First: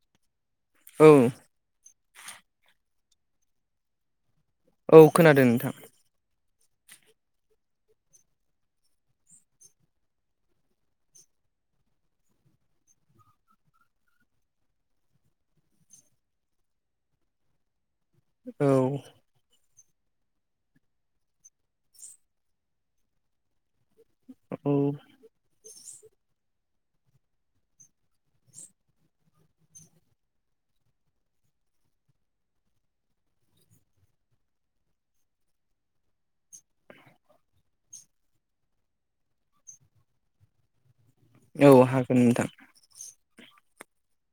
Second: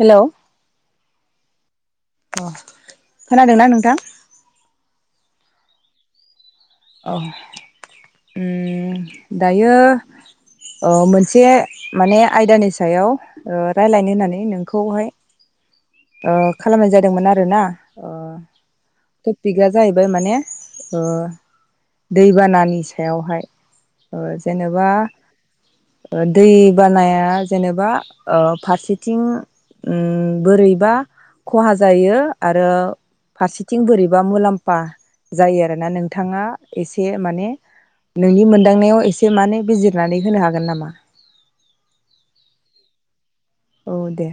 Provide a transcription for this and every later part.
हेल' औ अ खोनादोंना नोंथां औ खोनादों नोंथां औ दायो मोनसे माने आयदानि सायाव रायज्लायनो होननानै नोंखौहाय खालामनाय जादोंमोन आरोना औ टपिकआ जाहैबाय माने दैबानानि सायावहाय औ जेनेबा दै बानाया जेनेबा ओ फारसेथिं ओ बोरै बा खहा जायो आरो फारसेथिं बोरैबा मुलाम्फा जायो आरोना नोंथाङा एसे माने नोंनि मोनदांनायाव एसे मानो बिजिरनानै होनो हागोन नामा औ हागोन नोंथां औ दे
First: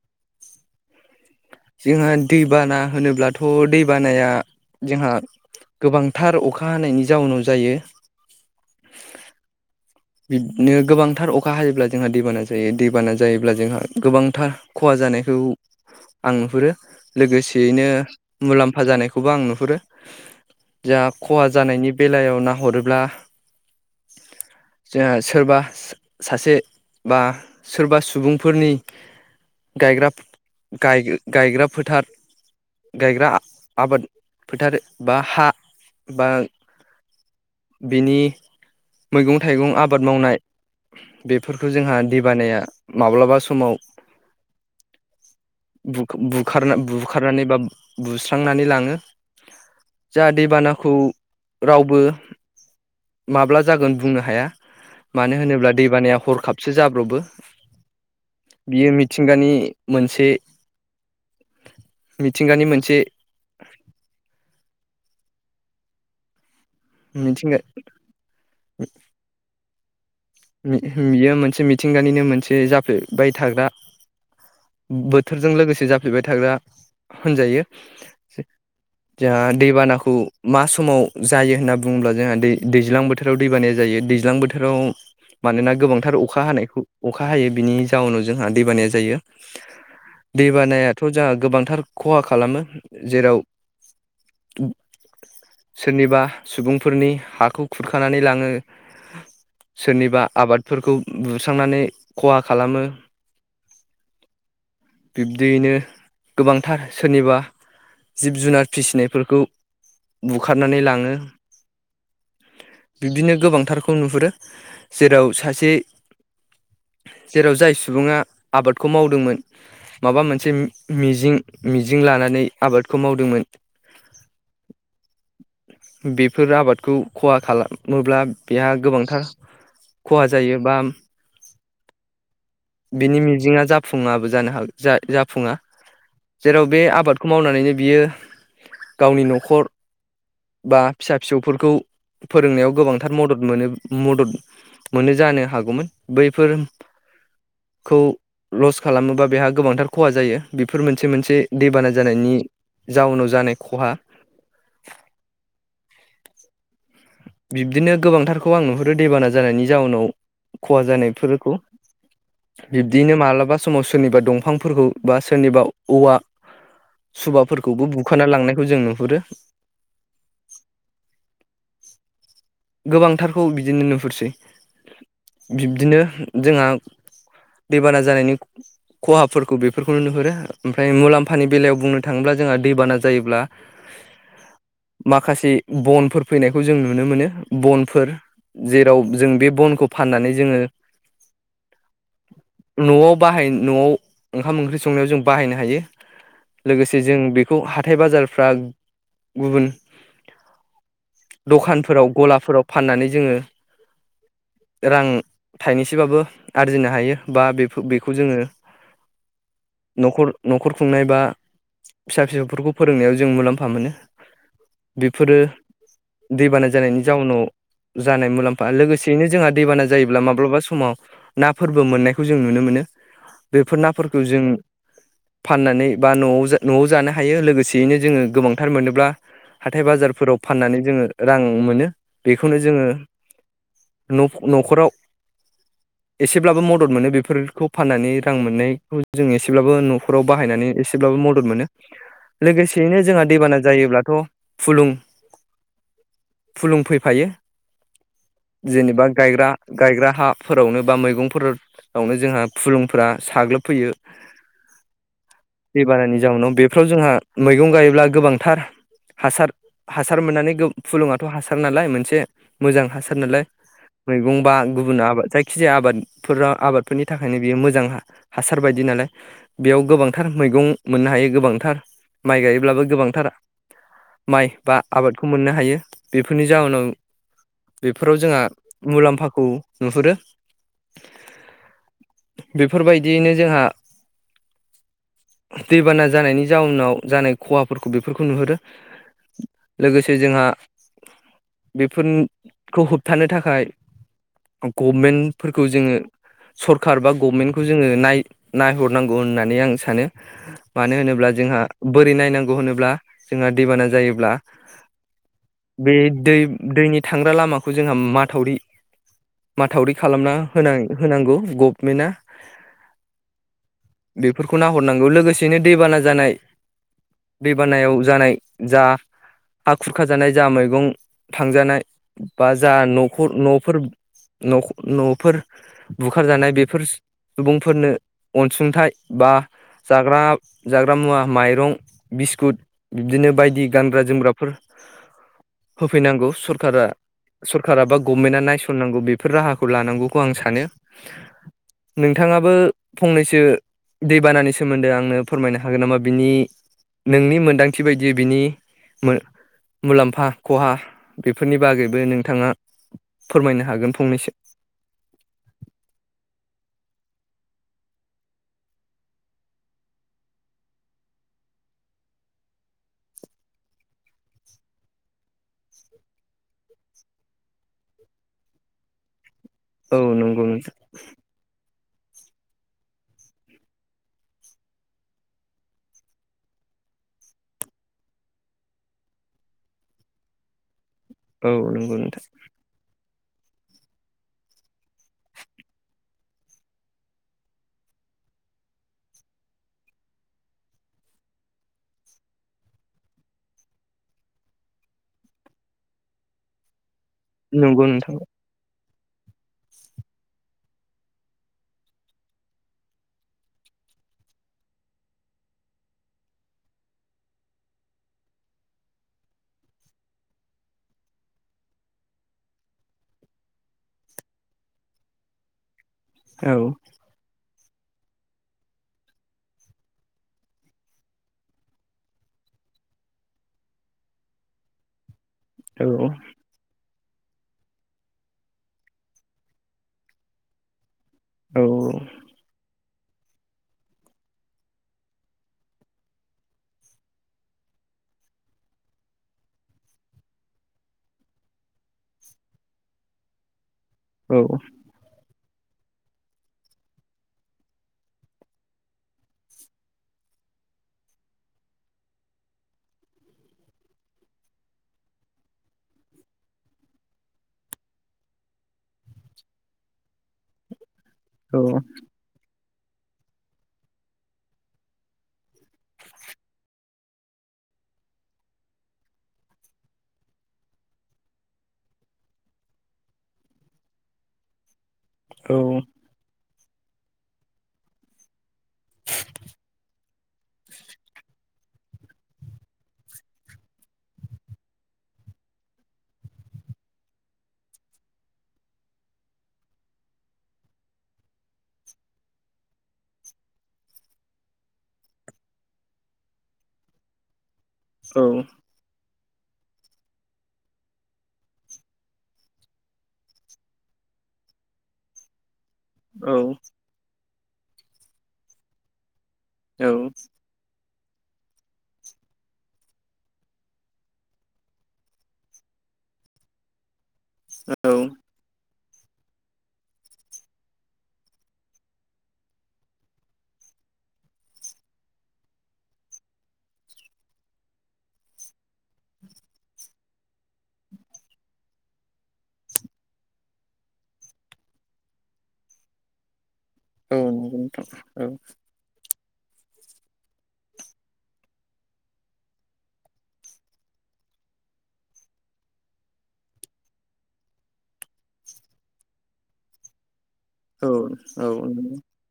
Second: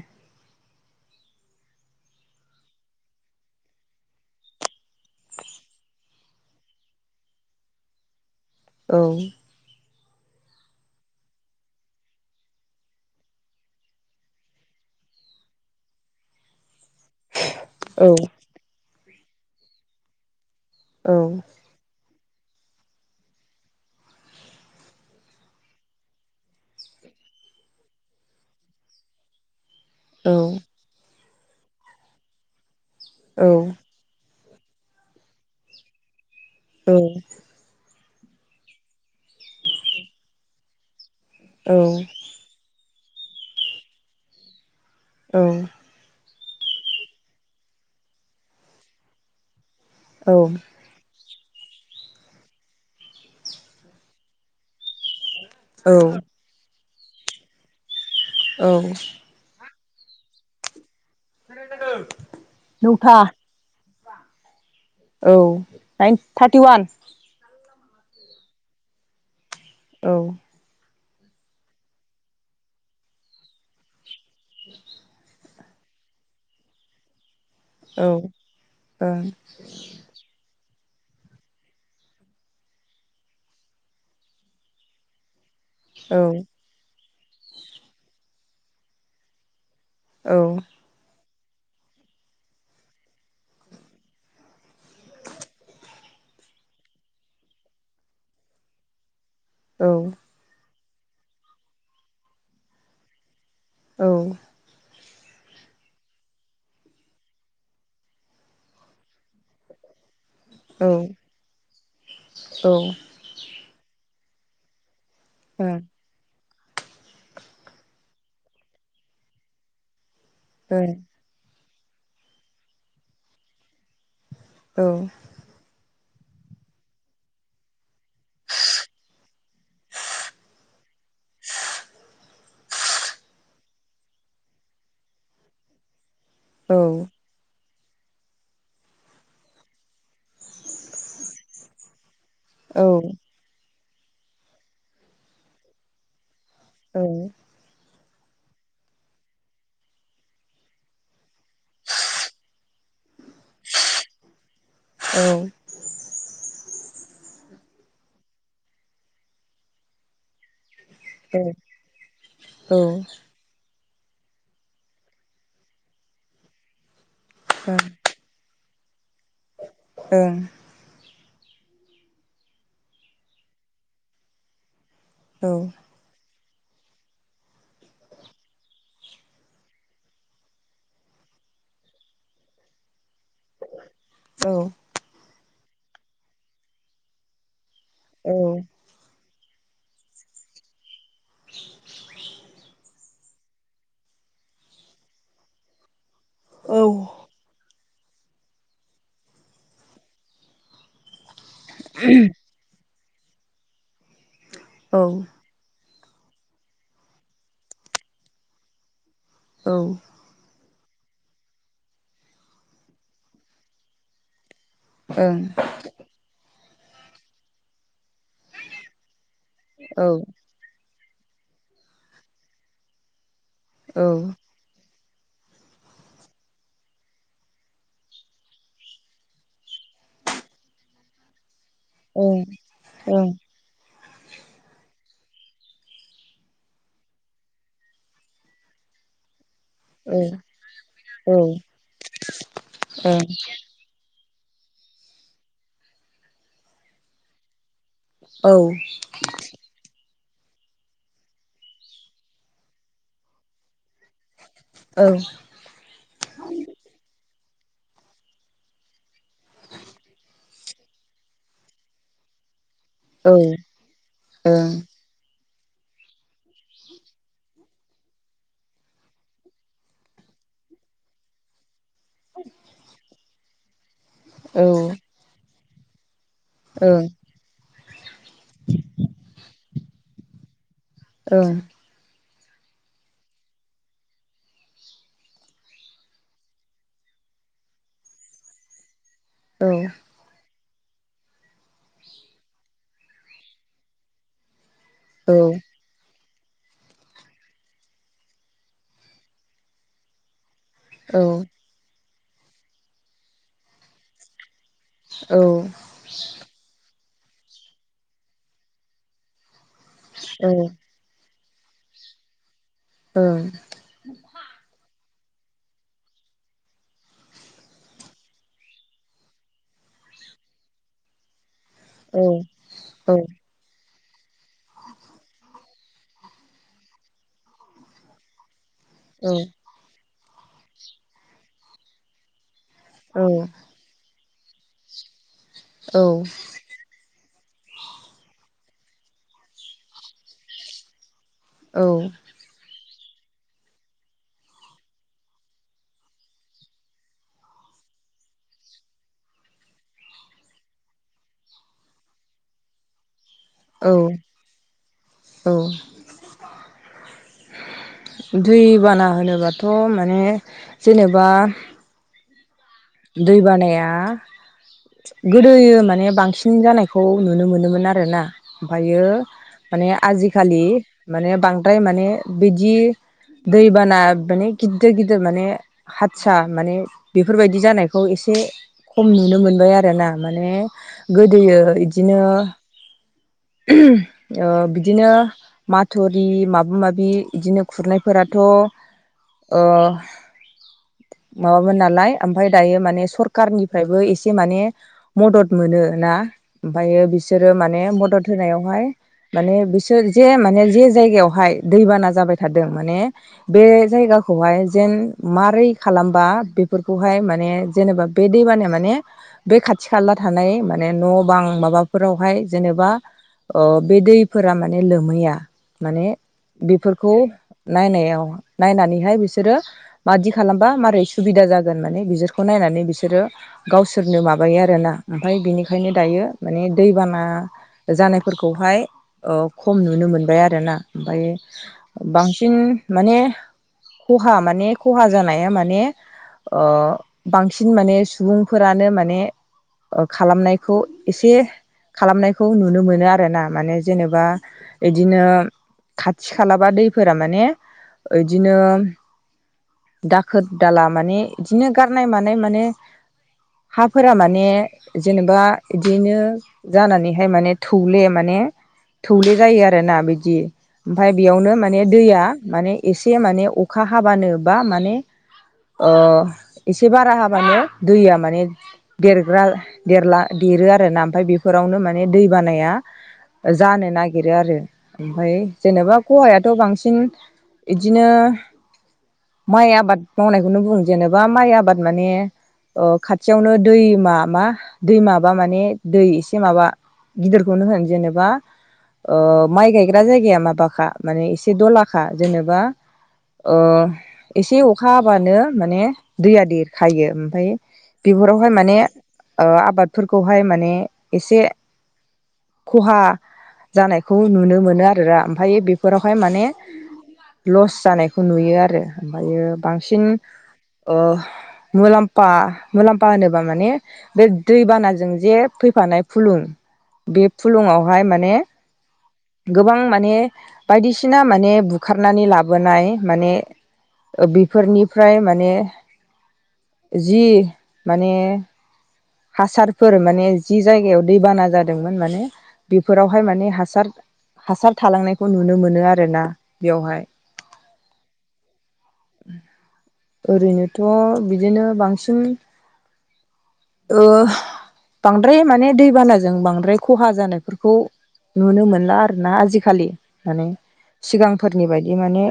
जोंहा दैबाना होनोब्लाथ' दैबानाया जोंहा गोबांथार अखा हानायनि जाउनाव जायो औ बिदिनो गोबांथार अखा हायोब्ला जोंहा दैबाना जायो दैबाना जायोब्ला जोंहा गोबांथार खहा जानायखौ आं नुहुरो लोगोसेयैनो औ मुलाम्फा जानायखौबो आं नुहुरो जों औ खहा जानायनि बेलायाव नाहरोब्ला जोंहा सोरबा सासे बा सोरबा सुबुंफोरनि गायग्रा औ। गाय गायग्रा फोथार गायग्रा आ औ आबाद फोथार बा हा बा औ। बिनि मैगं थाइगं आबाद मावनाय बेफोरखौ जोंहा दैबानाया माब्लाबा समाव औ बु बुखारनानै बा बुस्रांनानै लाङो जा औ दैबानाखौ रावबो माब्ला जागोन बुंनो हाया मानो होनोब्ला औ दैबानाया हरखाबसो जाब्र'बो औ बियो मिथिंगानि मोनसे मिथिंगानि मोनसे नौथा औ थार्टि वान [unintelligible] औ। बियो मोनसे मिथिंगानिनो मोनसे जाफेरबाय थाग्रा बोथोरजों लोगोसे जाफ्लेबाय थाग्रा होनजायो। औ जोंहा दैबानाखौ मा समाव जायो होनना बुङोब्ला जोंहा दै दैज्लां बोथोराव दैबानाया जायो दैज्लां बोथोराव मानोना गोबांथार ओं अखा हानायखौ अखा हायो बिनि जाउनाव जोंहा दैबानाया जायो। औ दै बानायाथ' जोंहा गोबांथार खहा खालामो। जेराव सोरनिबा सुबुंफोरनि हाखौ खुरखानानै लाङो। औ सोरनिबा आबादफोरखौ बुस्रांनानै खहा खालामो। औ। बिब्दियैनो गोबांथार सोरनिबा जिब जुनार फिसिनायफोरखौ बुखारनानै लाङो ओं औ बिब्दिनो गोबांथारखौ नुहुरो। जेराव सासे जेराव जाय सुबुङा आबादखौ मावदोंमोन माबा मोनसे मिजिं मिजिं लानानै आबादखौ मावदोंमोन। औ। बेफोर आबादखौ खहा खालामोब्ला बेहा गोबांथार खहा जायो बा बिनि मिजिं जाफुङाबो जानो हाग जां जाफुङा जेराव औ ओं औ बे आबाद खौ मावनानैनो बियो गावनि न'खर बा फिसा फिसौफोरखौ फोरोंनायाव गोबांथार मदद मोनो मदद मोनो जानो हागौमोन। बैफोर औ। खौ लस खालामोबा बेहा गोबांथार खहा जायो। बेफोर मोनसे मोनसे दैबाना जानायनि जाउनाव जानाय खहा। औ। बिब्दिनो गोबांथारखौ आं नुहरो दैबाना जानायनि जाउनाव खहा जानाय‌ फोरखौ बिब्दिनो मालाबा समाव सोरनिबा दंफांफोरखौ बा सोरनिबा औवा सुबाफोरखौबो खाना लांनायखौ जों नुहुरो। ओं। गोबांथारखौ बिदिनो नुहुरसै। औ बिब्दिनो जोंहा दैबाना जानायनि खहाफोरखौ बेफोरखौ नुनोहुरो। ओमफ्राय मुलाम्फानि बेलायाव बुंनो थाङोब्ला जोंहा दैबाना जा जायोब्ला माखासे बनफोर फैनायखौ जों नुनो मोनो। बन फोर जेराव जों बे बनखौ फाननानै जोङो [inaudible] न'आव बाहाय न'आव ओंखाम ओंख्रि संनायाव जों बाहायनो हायो लोगोसे जों बेखौ हाथाय बाजारफ्रा गुबुन दखानफोराव गलाफोराव फाननानै जोङो औ रां थाइनैसबाबो आरजिनो हायो बा बेफो बेखौ जोङो औ। न'खर- न'खर खुंनाय बा फिसा फिसौफोरखौ फोरोंनायाव जों मुलाम्फा मोनो। बेफोरो ओं दैबाना जानायनि जाउनाव जानाय मुलाम्फा लोगोसेयैनो जोंहा दैबाना जायोब्ला माब्लाबा समाव ना फोरबो मोननायखौ जों नुनो मोनो। बेफोर नाफोरखौ जों फाननानै बा न'आव न'आव जानो हायो लोगोसेयैनो जोङो गोबांथार मोनोब्ला हाथाय बाजारफोराव फाननानै जोङो रां मोनो। बेखौनो जोङो न' न'खराव एसेब्लाबो मदद मोनो बेफोरखौ फाननानै रां मोननायखौ जों एसेब्लाबो न'खराव बाहायनानै एसेब्लाबो मदद मोनो। लोगोसेयैनो जोंहा दैबाना जायोब्लाथ' फुलुं फुलुं फैफायो जेनेबा गायग्रा- गायग्रा हाफोरावनो बा मैगंफोर बावनो जोंहा फुलुंफोरा साग्लोबफैयो। औ। दैबाननि जाउनाव बेफ्राव जोंहा मैगं गायोब्ला गोबांथार हासार- हासार मोननानै गो फुलुङाथ' हासार ना लाय मोनसे मोजां हासार नालाय मैगं बा गुबुन आबाद जाय खिजाया आबादफोराव आबादफोरनि थाखायनो बियो मोजां हासार बायदि नालाय। बेयाव गोबांथार मैगं मोननो हायो गोबांथार माइ गायोब्लाबो गोबांथार माइ बा आबादखौ मोननो हायो। जावोनाव बेफोराव जोंहा मुलाम्फाखौ नुहुरो। ओं। बेफोरबायदियैनो जोहा दैबाना जानायनि जाउनाव जानाय खहाफोरखौ बेफोरखौ नुहुरो। लोगोसे जोंहा बेफोनखौ होबथानो थाखाय गभमेन्टफोरखौ जोङो सरकार बा गभमेन्टखौ जोङो नाय- नायहरनांगौ होननानै आं सानो। मानो होनोब्ला जोंहा बोरै नायनांगौ होनोब्ला जोंहा दैबाना जायोब्ला औ। बे दै दैनि थांग्रा लामाखौ जोंहा माथावरि माथावरि खालामना होनां- होनांगौ गभमेन्टआ। औ। बेफोरखौ नाहरनांगौ लोगोसेयैनो दैबाना जानाय दै बानायाव जानाय जा हा खुरखाजानाय जा मैगं थांजानाय बा जा न'खर न'फोर न'ख'- न'फोर बुखारजानाय बेफोर सुबुंफोरनो अनसुंथाइ बा जाग्रा- जाग्रा मुवा माइरं बिस्कुट बिब्दिनो बायदि गानग्रा-जोमग्राफोर होफैनांगौ सरकारा। सरकारा बा गभमेन्टआ नायस'ननांगौ बेफोर राहाखौ लानांगौखौ आं सानो। नोंथाङा बो फंनैसो दैबानानि सोमोन्दै आंनो फोरमायनो हागोन नामा बिनि नोंनि मोनदांथि बायदियै बिनि मो- मुलाम्फा फा खहा बेफोरनि बागैबो नोंथाङा फोरमायनो हागोन फंनैसो। उम। दै बाना होनोबाथ' माने जेनेबा दै बानाया गोदोयो माने बांसिन जानायखौ नुनो मोनोमोन आरोना ओमफायो माने औ नंगौ आजिखालि नोंथां माने बांद्राय माने बिदि दैबाना माने गिदिर गिदिर माने हाथसा माने बेफोरबाय जानायखौ एसे खम नुनो मोनबाय आरोना माने औ गोदोयो नंगौ इदिनो नोंथां ओ बिदिनो माथुरि माबा-माबि इदिनो खुरनायफोराथ' ओ। माबामोन नालाय ओमफाय दायो माने सरकारनिफ्रायबो एसे माने मदद मोनो ना ओमफायो बिसोरो माने नंगौ नोंथां औ मदद होनायावहाय माने बिसोर जे माने जे जायगायावहाय दैबाना जाबाय थादों माने बे जायगाखौहाय जेन मारै खालामबा बेफोरखौहाय माने जेनेबा बे दैबाना माने बे खाथि-खाला थानाय माने न' बां माबाफोरावहाय जेनेबा ओ बे दैफोरा माने लोमहैया माने बेफोर खौ नायनायाव नायनानैहाय बिसोरो मादि खालामबा मारै सुबिदा जागोन माने बिसोरखौ नायनानै बिसोरो गावसोरनो माबायो आरोना ओमफ्राय औ बिनिखायनो दायो माने दैबाना जानायफोरखौहाय ओ खम नुनो मोनबाय आरोना ओमफाय औ बांसिन माने खहा माने खहा जानाया माने ओ बांसिन माने सुबुंफोरानो माने खालामनायखौ एसे खालामनायखौ नुनो मोनो आरोना माने जेनेबा औ इदिनो खाथि खालाबा दैफोरा माने इदिनो दाखोर दाला माने इदिनो गारनाय मानाय माने हाफोरा माने जेनेबा इदिनो जानानैहाय माने थौले माने थौले जायो आरोना बिदि ओमफाय बेयावनो माने दैया माने एसे माने अखा हाबानो बा माने ओ एसे बारा हाबानो दैया माने देरग्रा देरला देरो आरोना ओमफाय बेफोरावनो माने दै बानाया जानो नागिरो आरो ओमफाय जेनेबा खहायाथ' बांसिन इदिनो माइ आबाद मावनायखौनो बुं जेनेबा माइ आबाद माने ओ खाथियावनो दैमा मा दैमाबा माने दै एसे माबा गिदिरखौनो होन जेनेबा ओ माइ गायग्रा जायगाया माबाखा माने एसे दलाखा जेनेबा ओ एसे अखा हाबानो माने दैया देरखायो ओमफाय बिफोरावहाय माने ओ आबादफोरखौहाय माने एसे खहा जानायखौ नुनो मोनो आरोरा ओमफाय बेफोरावहाय औ माने औ लस जानायखौ नुयो आरो ओमफायो बांसिन ओ मुलाम्फा मुलाम्फा होनोबा माने बे दैबानाजों जे फैफानाय फुलुं बे फुलुङावहाय माने गोबां माने बायदिसिना माने बुखारनानै लाबोनाय माने ओ बेफोरनिफ्राय माने जि माने हासारफोर माने जि जायगायाव दैबाना जादोंमोन माने बेफोरावहाय माने हासार हासार थालांनायखौ नुनो मोनो आरोना बेवहाय औ नंगौ नोंथां औ। ओरैनोथ' बिदिनो बांसिन ओ बांद्राय माने दैबानाजों बांद्राय खहा जानायफोरखौ नुनो मोनला आरोना आजिखालि माने औ औ सिगांफोरनि बायदि नंगौ माने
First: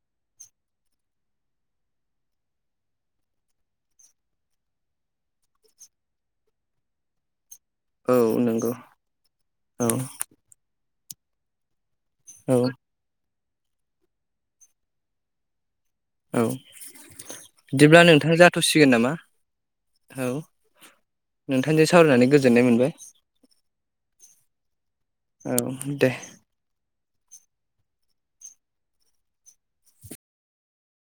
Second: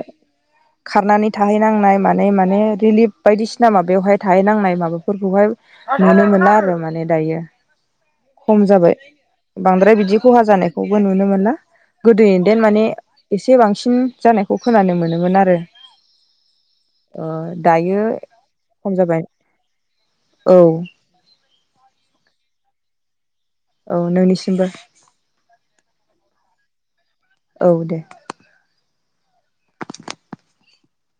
खारनानै थाहैनांनाय मानाय मा ने रिलिफ बायदिसिना माबायावहाय थाहैनांनाय माबाफोरखौहाय नुनो मोनला आरो माने दायो। औ खम नंगौ जाबाय औ बांद्राय बिदि खहा जानायखौबो नुनो मोनला। औ गोदोयैनदेन माने एसे बांसिन जानायखौ खोनानो मोनोमोन आरो। औ ओ बिदिब्ला दायो नोंथां खम जाथ'सिगोन नामा जाबाय औ। नोंथांजों सावरायनानै गोजोननाय मोनबाय। औ नोंनिसिमबो। औ दे। औ दे।